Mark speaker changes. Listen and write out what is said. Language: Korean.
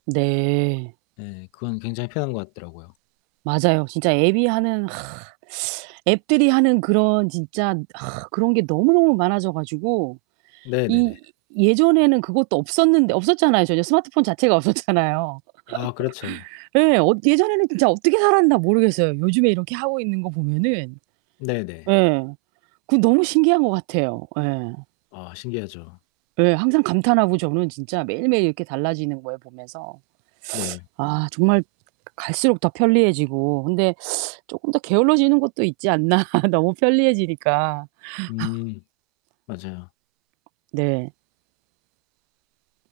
Speaker 1: 네.
Speaker 2: 예. 그건 굉장히 편한 것 같더라고요.
Speaker 1: 맞아요, 진짜 앱이 하는 앱들이 하는 그런 진짜 그런 게 너무너무 많아져 가지고
Speaker 2: 네네네.
Speaker 1: 이 예전에는 그것도 없었는데 없었잖아요 전혀. 스마트폰 자체가 없었잖아요.
Speaker 2: 아 그렇죠.
Speaker 1: 예. 어 예전에는 진짜 어떻게 살았나 모르겠어요 요즘에 이렇게 하고 있는 거 보면은.
Speaker 2: 네네.
Speaker 1: 예. 그 너무 신기한 것 같아요. 예
Speaker 2: 아 신기하죠.
Speaker 1: 예. 항상 감탄하고 저는 진짜 매일매일 이렇게 달라지는 거예요, 보면서.
Speaker 2: 네.
Speaker 1: 아 정말 가 갈수록 더 편리해지고 근데 쪼끔 더 게을러지는 것도 있지 않나? 너무 편리해지니까.
Speaker 2: 음. 맞아요.
Speaker 1: 네.